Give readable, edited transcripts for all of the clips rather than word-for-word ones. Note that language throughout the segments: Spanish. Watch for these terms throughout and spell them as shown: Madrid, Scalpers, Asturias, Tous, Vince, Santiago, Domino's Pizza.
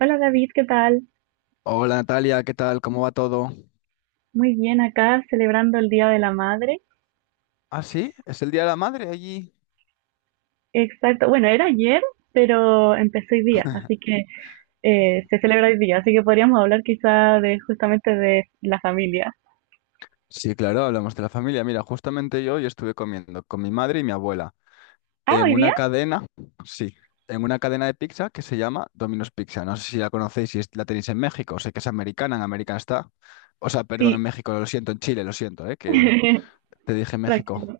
Hola David, ¿qué tal? Hola Natalia, ¿qué tal? ¿Cómo va todo? Muy bien, acá celebrando el Día de la Madre. Ah, sí, es el Día de la Madre allí. Exacto, bueno, era ayer, pero empezó hoy día, así que se celebra hoy día, así que podríamos hablar quizá de justamente de la familia. Sí, claro, hablamos de la familia. Mira, justamente yo hoy estuve comiendo con mi madre y mi abuela Ah, en hoy una día, cadena, sí, en una cadena de pizza que se llama Domino's Pizza. No sé si la conocéis, si es- la tenéis en México, sé que es americana, en América está. O sea, perdón, sí, en México, lo siento, en Chile, lo siento, ¿eh? Que te dije México. tranquilo.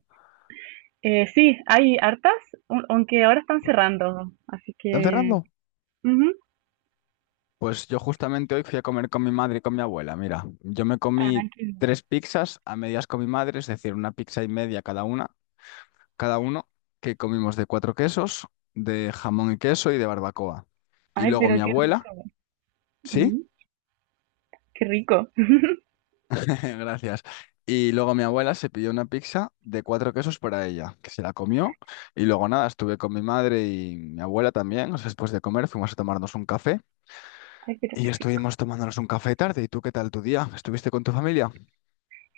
Sí, hay hartas, aunque ahora están cerrando, así ¿Están que... cerrando? Ujú. Pues yo justamente hoy fui a comer con mi madre y con mi abuela. Mira, yo me comí Ay, tres pizzas a medias con mi madre, es decir, una pizza y media cada una. Cada uno, que comimos de cuatro quesos, de jamón y queso y de barbacoa. Y ay, luego mi pero qué abuela, rico. ¿sí? Ujú. Qué rico. Gracias. Y luego mi abuela se pidió una pizza de cuatro quesos para ella, que se la comió. Y luego nada, estuve con mi madre y mi abuela también. O sea, después de comer fuimos a tomarnos un café Ay, pero qué y rico. estuvimos tomándonos un café tarde. ¿Y tú qué tal tu día? ¿Estuviste con tu familia?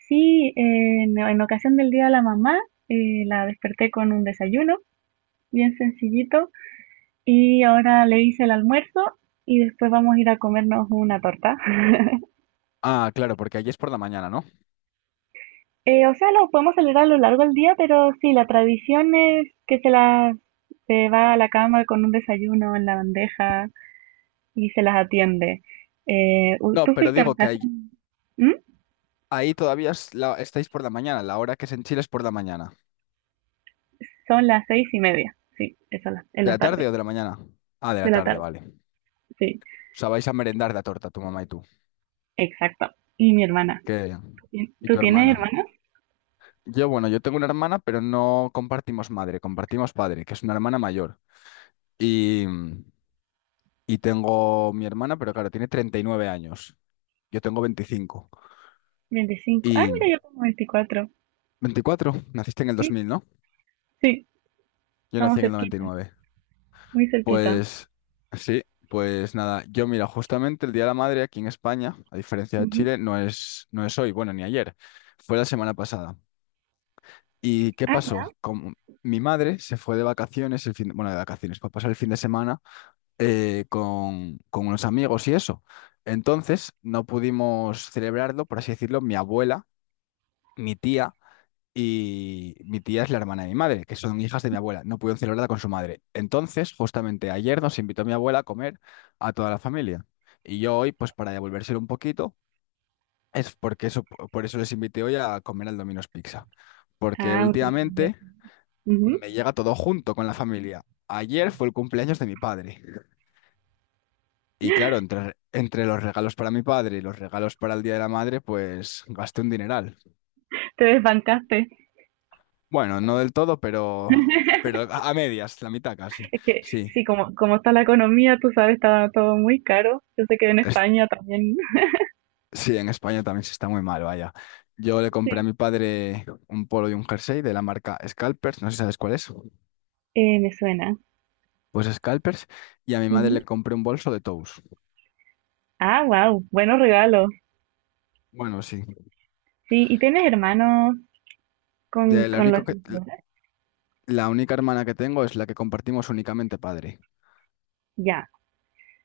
Sí, en ocasión del Día de la Mamá, la desperté con un desayuno bien sencillito y ahora le hice el almuerzo y después vamos a ir a comernos una torta. Ah, claro, porque allí es por la mañana, ¿no? O sea, lo podemos celebrar a lo largo del día, pero sí, la tradición es que se va a la cama con un desayuno en la bandeja y se las atiende. No, ¿Tú pero fuiste en digo que ahí, ocasión? ¿Mm? ahí todavía es estáis por la mañana. La hora que es en Chile es por la mañana. Son las 6:30, sí, eso en la en ¿De la la tarde tarde, o de la mañana? Ah, de la de la tarde, tarde, vale. O sí, sea, vais a merendar la torta, tu mamá y tú. exacto. Y mi hermana. ¿Qué? Bien. ¿Y ¿Tú tu tienes hermana? hermanos? Yo tengo una hermana, pero no compartimos madre, compartimos padre, que es una hermana mayor. Y, y tengo mi hermana, pero claro, tiene 39 años. Yo tengo 25. 25. Ah, Y mira, yo como 24. 24, naciste en el Sí, 2000, ¿no? sí, Yo nací estamos en el noventa y cerquita, nueve. muy cerquita. Pues sí, pues nada, yo mira, justamente el Día de la Madre aquí en España, a diferencia de Ujú. Chile, no es hoy, bueno, ni ayer, fue la semana pasada. ¿Y qué Ah, ya. pasó? Como mi madre se fue de vacaciones, el fin, bueno, de vacaciones, para pasar el fin de semana con unos amigos y eso. Entonces no pudimos celebrarlo, por así decirlo, mi abuela, mi tía, y mi tía es la hermana de mi madre, que son hijas de mi abuela. No pudieron celebrarla con su madre. Entonces, justamente ayer nos invitó mi abuela a comer a toda la familia. Y yo hoy, pues para devolvérselo un poquito, es porque eso, por eso les invité hoy a comer al Domino's Pizza. Porque Ah, un intercambio. últimamente Ujú. me llega todo junto con la familia. Ayer fue el cumpleaños de mi padre. Y claro, entre los regalos para mi padre y los regalos para el Día de la Madre, pues gasté un dineral. Te desbancaste. Bueno, no del todo, pero a medias, la mitad casi. Es que, Sí. sí, como está la economía, tú sabes, está todo muy caro. Yo sé que en Es- España también. sí, en España también se está muy mal, vaya. Yo le compré a Sí, mi padre un polo y un jersey de la marca Scalpers, no sé si sabes cuál es. Me suena. Pues Scalpers, y a mi madre Ujú. le compré un bolso de Tous. Ah, wow, buenos regalos. Bueno, sí. Sí, ¿y tienes hermanos con, De la con los único que que, celebras? la única hermana que tengo es la que compartimos únicamente padre. Ya.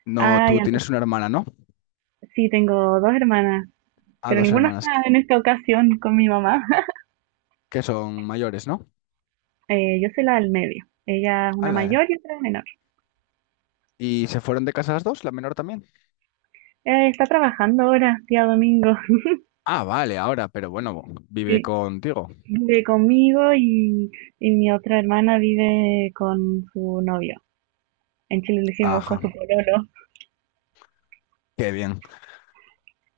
No, Ah, tú ya, entonces tienes una hermana, ¿no? sí, tengo dos hermanas, Ah, pero dos ninguna hermanas que está en esta ocasión con mi mamá. que son mayores, ¿no? Yo soy la del medio. Ella es una Ala, eh. mayor y otra es menor. ¿Y se fueron de casa las dos, la menor también? Está trabajando ahora, día domingo. Ah, vale, ahora, pero bueno, vive Sí, contigo. vive conmigo y mi otra hermana vive con su novio. En Chile le decimos con Ajá, su pololo. qué bien.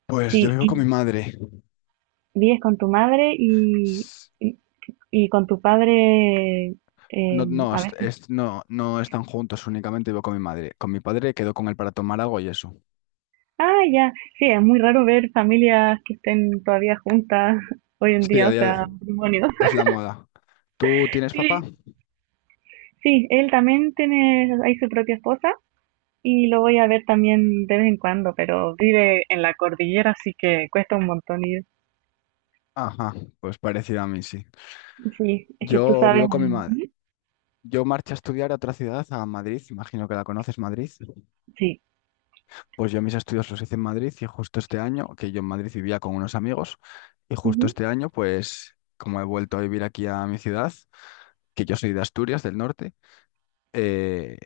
Pues yo Sí, vivo con mi y madre. vives con tu madre S- y, y con tu padre No, eh, no, a veces. No, no están juntos, únicamente vivo con mi madre. Con mi padre quedo con él para tomar algo y eso. Ah, ya. Sí, es muy raro ver familias que estén todavía juntas hoy en Sí, día, a o día sea, de... matrimonios. Es la moda. ¿Tú tienes Sí, papá? sí, él también tiene, hay su propia esposa. Y lo voy a ver también de vez en cuando, pero vive en la cordillera, así que cuesta un montón ir. Ajá, pues parecido a mí, sí. Sí, es que tú Yo sabes. vivo con mi madre. Ay, Yo marché a estudiar a otra ciudad, a Madrid, imagino que la conoces, Madrid. sí. Pues yo mis estudios los hice en Madrid y justo este año, que yo en Madrid vivía con unos amigos, y justo Ujú. este año, pues como he vuelto a vivir aquí a mi ciudad, que yo soy de Asturias, del norte, eh,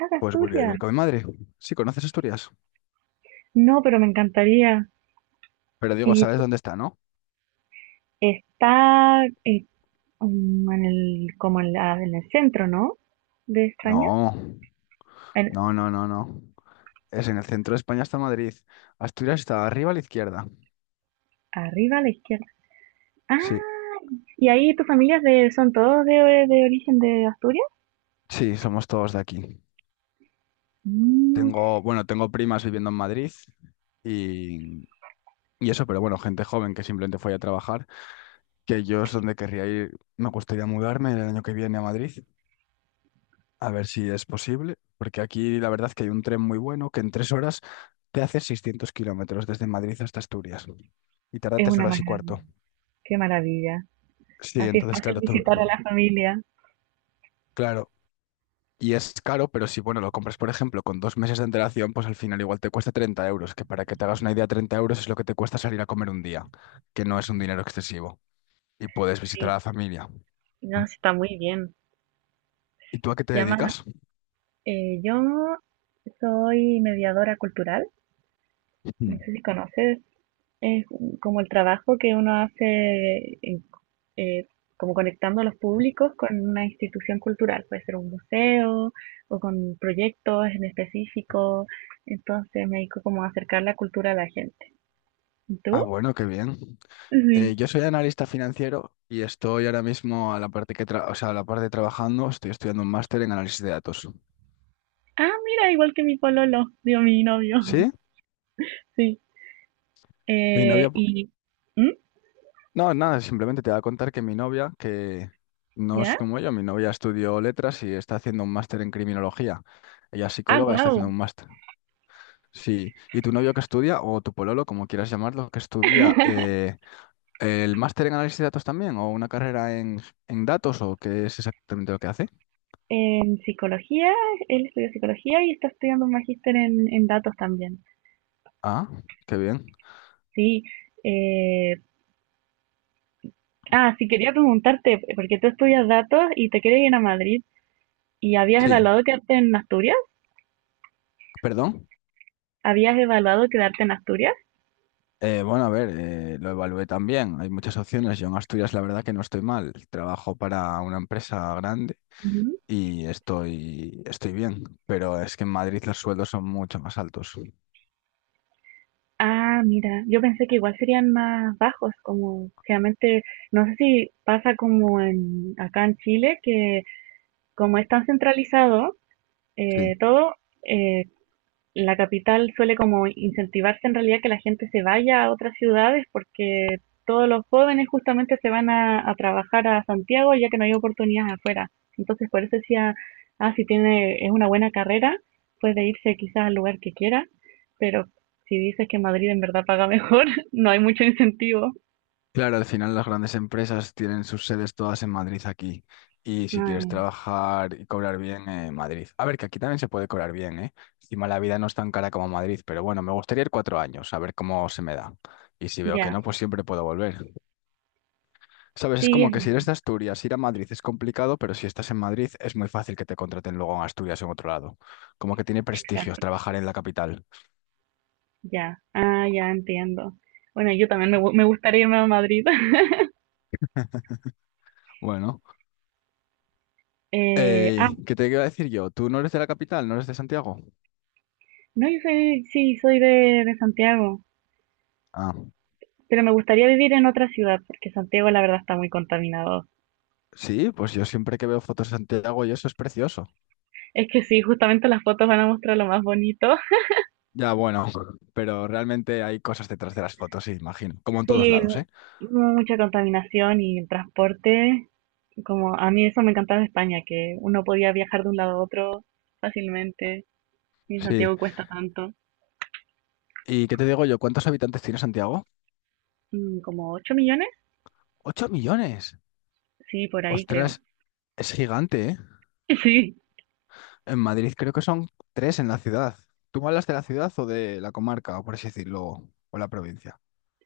Ah, de pues volví a Asturias. vivir con mi madre. Sí, conoces Asturias, No, pero me encantaría. pero digo, Y ¿sabes dónde está, no? está en el centro, ¿no? De España. No, En- no, no, no, no. Es en el centro de España está Madrid. Asturias está arriba a la izquierda. Arriba a la izquierda. Sí, Ah, y ahí tu familia son todos de origen de Asturias. sí, somos todos de aquí. Mm, Tengo, bueno, tengo primas viviendo en Madrid y, y eso, pero bueno, gente joven que simplemente fue a trabajar. Que yo es donde querría ir. Me gustaría mudarme el año que viene a Madrid, a ver si es posible, porque aquí la verdad que hay un tren muy bueno que en 3 horas te hace 600 kilómetros desde Madrid hasta Asturias y tarda es tres una horas y maravilla. cuarto. Qué maravilla. Sí, Así es entonces fácil claro, visitar a la familia. claro. Y es caro, pero si bueno, lo compras, por ejemplo, con 2 meses de antelación, pues al final igual te cuesta 30 euros, que para que te hagas una idea, 30 euros es lo que te cuesta salir a comer un día, que no es un dinero excesivo. Y puedes visitar a Sí. la familia. No, sí, está muy bien. ¿Y tú a qué te Llama, dedicas? Yo soy mediadora cultural, no Mm. sé si conoces, es como el trabajo que uno hace eh, como conectando a los públicos con una institución cultural, puede ser un museo o con proyectos en específico, entonces me dedico como a acercar la cultura a la gente. ¿Y Ah, tú? bueno, qué bien. Sí. Yo soy analista financiero y estoy ahora mismo a la parte que o sea, a la parte trabajando, estoy estudiando un máster en análisis de datos. Ah, mira, igual que mi pololo, digo, mi novio. ¿Sí? Sí. Mi Eh, novia, po- y... ¿Mm? no, nada, simplemente te voy a contar que mi novia, que no es ¿Ya? como yo, mi novia estudió letras y está haciendo un máster en criminología. Ella es Ah, psicóloga y está haciendo wow. un máster. Sí. ¿Y tu novio que estudia, o tu pololo, como quieras llamarlo, que estudia el máster en análisis de datos también, o una carrera en, datos, o qué es exactamente lo que hace? En psicología, él estudió psicología y está estudiando un magíster en datos también. Ah, qué bien. Sí. Eh, sí, quería preguntarte, porque tú estudias datos y te quieres ir a Madrid y habías Sí, evaluado quedarte en Asturias. perdón. ¿Habías evaluado quedarte en Asturias? Bueno, a ver, lo evalué también. Hay muchas opciones. Yo en Asturias, la verdad que no estoy mal. Trabajo para una empresa grande Ujú. y estoy bien. Pero es que en Madrid los sueldos son mucho más altos. Ah, mira, yo pensé que igual serían más bajos, como generalmente, no sé si pasa como en acá en Chile, que como es tan centralizado Sí. Todo, eh, la capital suele como incentivarse en realidad que la gente se vaya a otras ciudades porque todos los jóvenes justamente se van a trabajar a Santiago ya que no hay oportunidades afuera. Entonces por eso decía, si tiene, es una buena carrera, puede irse quizás al lugar que quiera, pero si dices que Madrid en verdad paga mejor, no hay mucho incentivo. Claro, al final las grandes empresas tienen sus sedes todas en Madrid aquí. Y si quieres Ah, trabajar y cobrar bien, en Madrid. A ver, que aquí también se puede cobrar bien, ¿eh? Encima la vida no es tan cara como Madrid, pero bueno, me gustaría ir 4 años, a ver cómo se me da. Y si veo que ya, no, pues siempre puedo volver. Sabes, es sí, como es que si eres de Asturias, ir a Madrid es complicado, pero si estás en Madrid es muy fácil que te contraten luego en Asturias o en otro lado. Como que tiene prestigios exacto, trabajar en la capital. ya, ya entiendo. Bueno, yo también me gustaría irme a Madrid. Bueno, Eh, ah, ¿qué te iba a decir yo? ¿Tú no eres de la capital? ¿No eres de Santiago? No, yo soy, sí, soy de Santiago, Ah, pero me gustaría vivir en otra ciudad porque Santiago la verdad está muy contaminado. sí, pues yo siempre que veo fotos de Santiago y eso es precioso. Es que sí, justamente las fotos van a mostrar lo más bonito. Ya, bueno, pero realmente hay cosas detrás de las fotos, sí, imagino. Como en todos Sí, lados, mu- ¿eh? mucha contaminación y el transporte. Como a mí eso me encantaba de España, que uno podía viajar de un lado a otro fácilmente. Y en Sí. Santiago cuesta tanto. ¿Y qué te digo yo? ¿Cuántos habitantes tiene Santiago? Mm, como 8 millones, ¡8 millones! sí, por ahí creo. Ostras, es gigante, ¿eh? En Madrid creo que son tres en la ciudad. ¿Tú me hablas de la ciudad o de la comarca, o por así decirlo, o la provincia?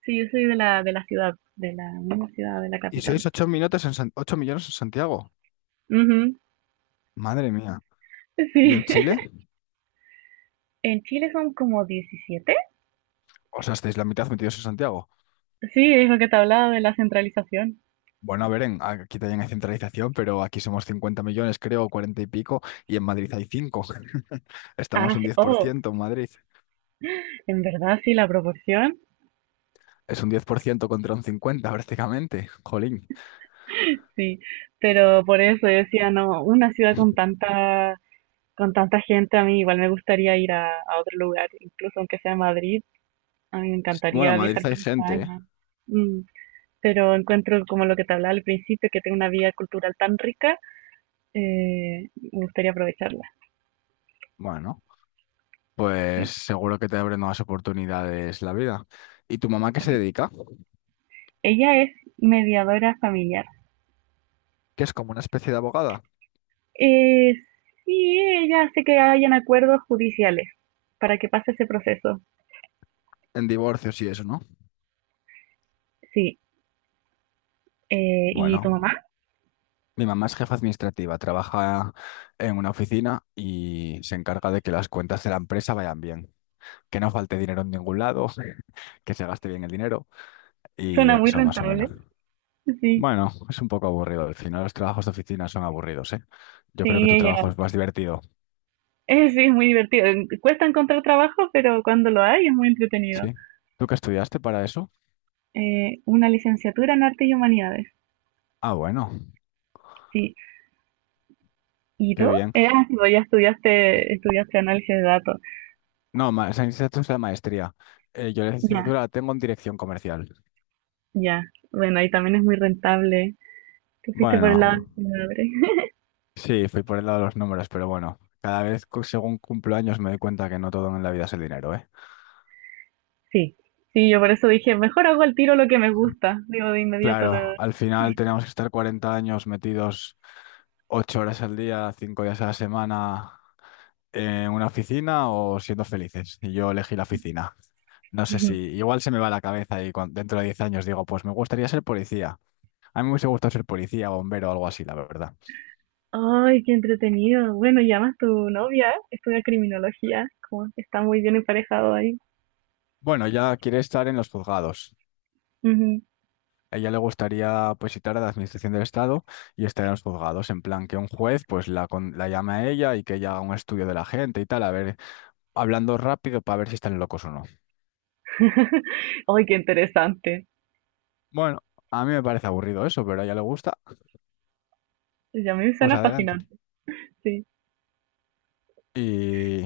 Sí, sí, yo soy de la ciudad, de la misma ciudad, de la Y sois capital. 8 millones en Santiago. Ujú. Madre mía. ¿Y Sí. en Chile? En Chile son como 17. O sea, estáis la mitad metidos en Santiago. Sí, es lo que te hablaba de la centralización. Bueno, a ver, aquí también hay centralización, pero aquí somos 50 millones, creo, 40 y pico, y en Madrid hay 5. Estamos Ah, un sí, diez por oh, ciento en Madrid. en verdad sí, la proporción, Es un 10% contra un 50 prácticamente. Jolín. sí, pero por eso yo decía, no, una ciudad con tanta, gente, a mí igual me gustaría ir a otro lugar, incluso aunque sea Madrid, a mí me Bueno, encantaría en Madrid viajar hay por gente, ¿eh? España. Mm, pero encuentro como lo que te hablaba al principio, que tengo una vida cultural tan rica, me gustaría aprovecharla. Bueno. Pues Sí. seguro que te abre nuevas oportunidades la vida. ¿Y tu mamá qué se Sí. dedica? Ella es mediadora familiar. Que es como una especie de abogada Eh, sí, ella hace que hayan acuerdos judiciales para que pase ese proceso. en divorcios y eso, ¿no? Sí. ¿Y Bueno, tu mamá? mi mamá es jefa administrativa, trabaja en una oficina y se encarga de que las cuentas de la empresa vayan bien, que no falte dinero en ningún lado, que se gaste bien el dinero y Suena muy eso más o rentable. menos. Sí, Bueno, es un poco aburrido. Al final los trabajos de oficina son aburridos, ¿eh? Yo creo que sí, tu trabajo ella. es más divertido, Sí, es muy divertido. Cuesta encontrar trabajo, pero cuando lo hay es muy entretenido. ¿sí? ¿Tú qué estudiaste para eso? Una licenciatura en Artes y Humanidades. Ah, bueno, Sí. ¿Y qué tú? bien. Sí, pues ya estudiaste análisis de datos. No, esa licenciatura es la maestría. Yo la Ya, licenciatura la tengo en dirección comercial. ya. Bueno, ahí también es muy rentable. Te fuiste por el lado Bueno, de. sí, fui por el lado de los números, pero bueno, cada vez según cumplo años me doy cuenta que no todo en la vida es el dinero, ¿eh? Sí, sí, yo por eso dije, mejor hago al tiro lo que me gusta. Digo, de inmediato lo... Claro, al final tenemos que estar 40 años metidos 8 horas al día, 5 días a la semana en una oficina o siendo felices. Y yo elegí la oficina. No sé si igual se me va la cabeza y dentro de 10 años digo, pues me gustaría ser policía. A mí me hubiese gustado ser policía, bombero o algo así, la verdad. Ay, qué entretenido. Bueno, llamas tu novia, estudia criminología, como que está muy bien emparejado ahí. Bueno, ella quiere estar en los juzgados. Ujú. A ella le gustaría pues citar a la Administración del Estado y estar en los juzgados, en plan que un juez pues la llame a ella y que ella haga un estudio de la gente y tal, a ver, hablando rápido para ver si están locos o no. Ay, qué interesante. Bueno, a mí me parece aburrido eso, pero a ella le gusta, Ya me pues suena adelante. fascinante. Sí, Y,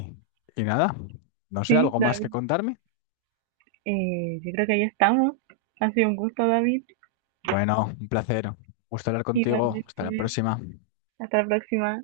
y nada, no sé, sí, ¿algo más que David. contarme? Yo creo que ahí estamos. Ha sido un gusto, David. Bueno, un placer, gusto hablar contigo, hasta la Igualmente. próxima. Hasta la próxima.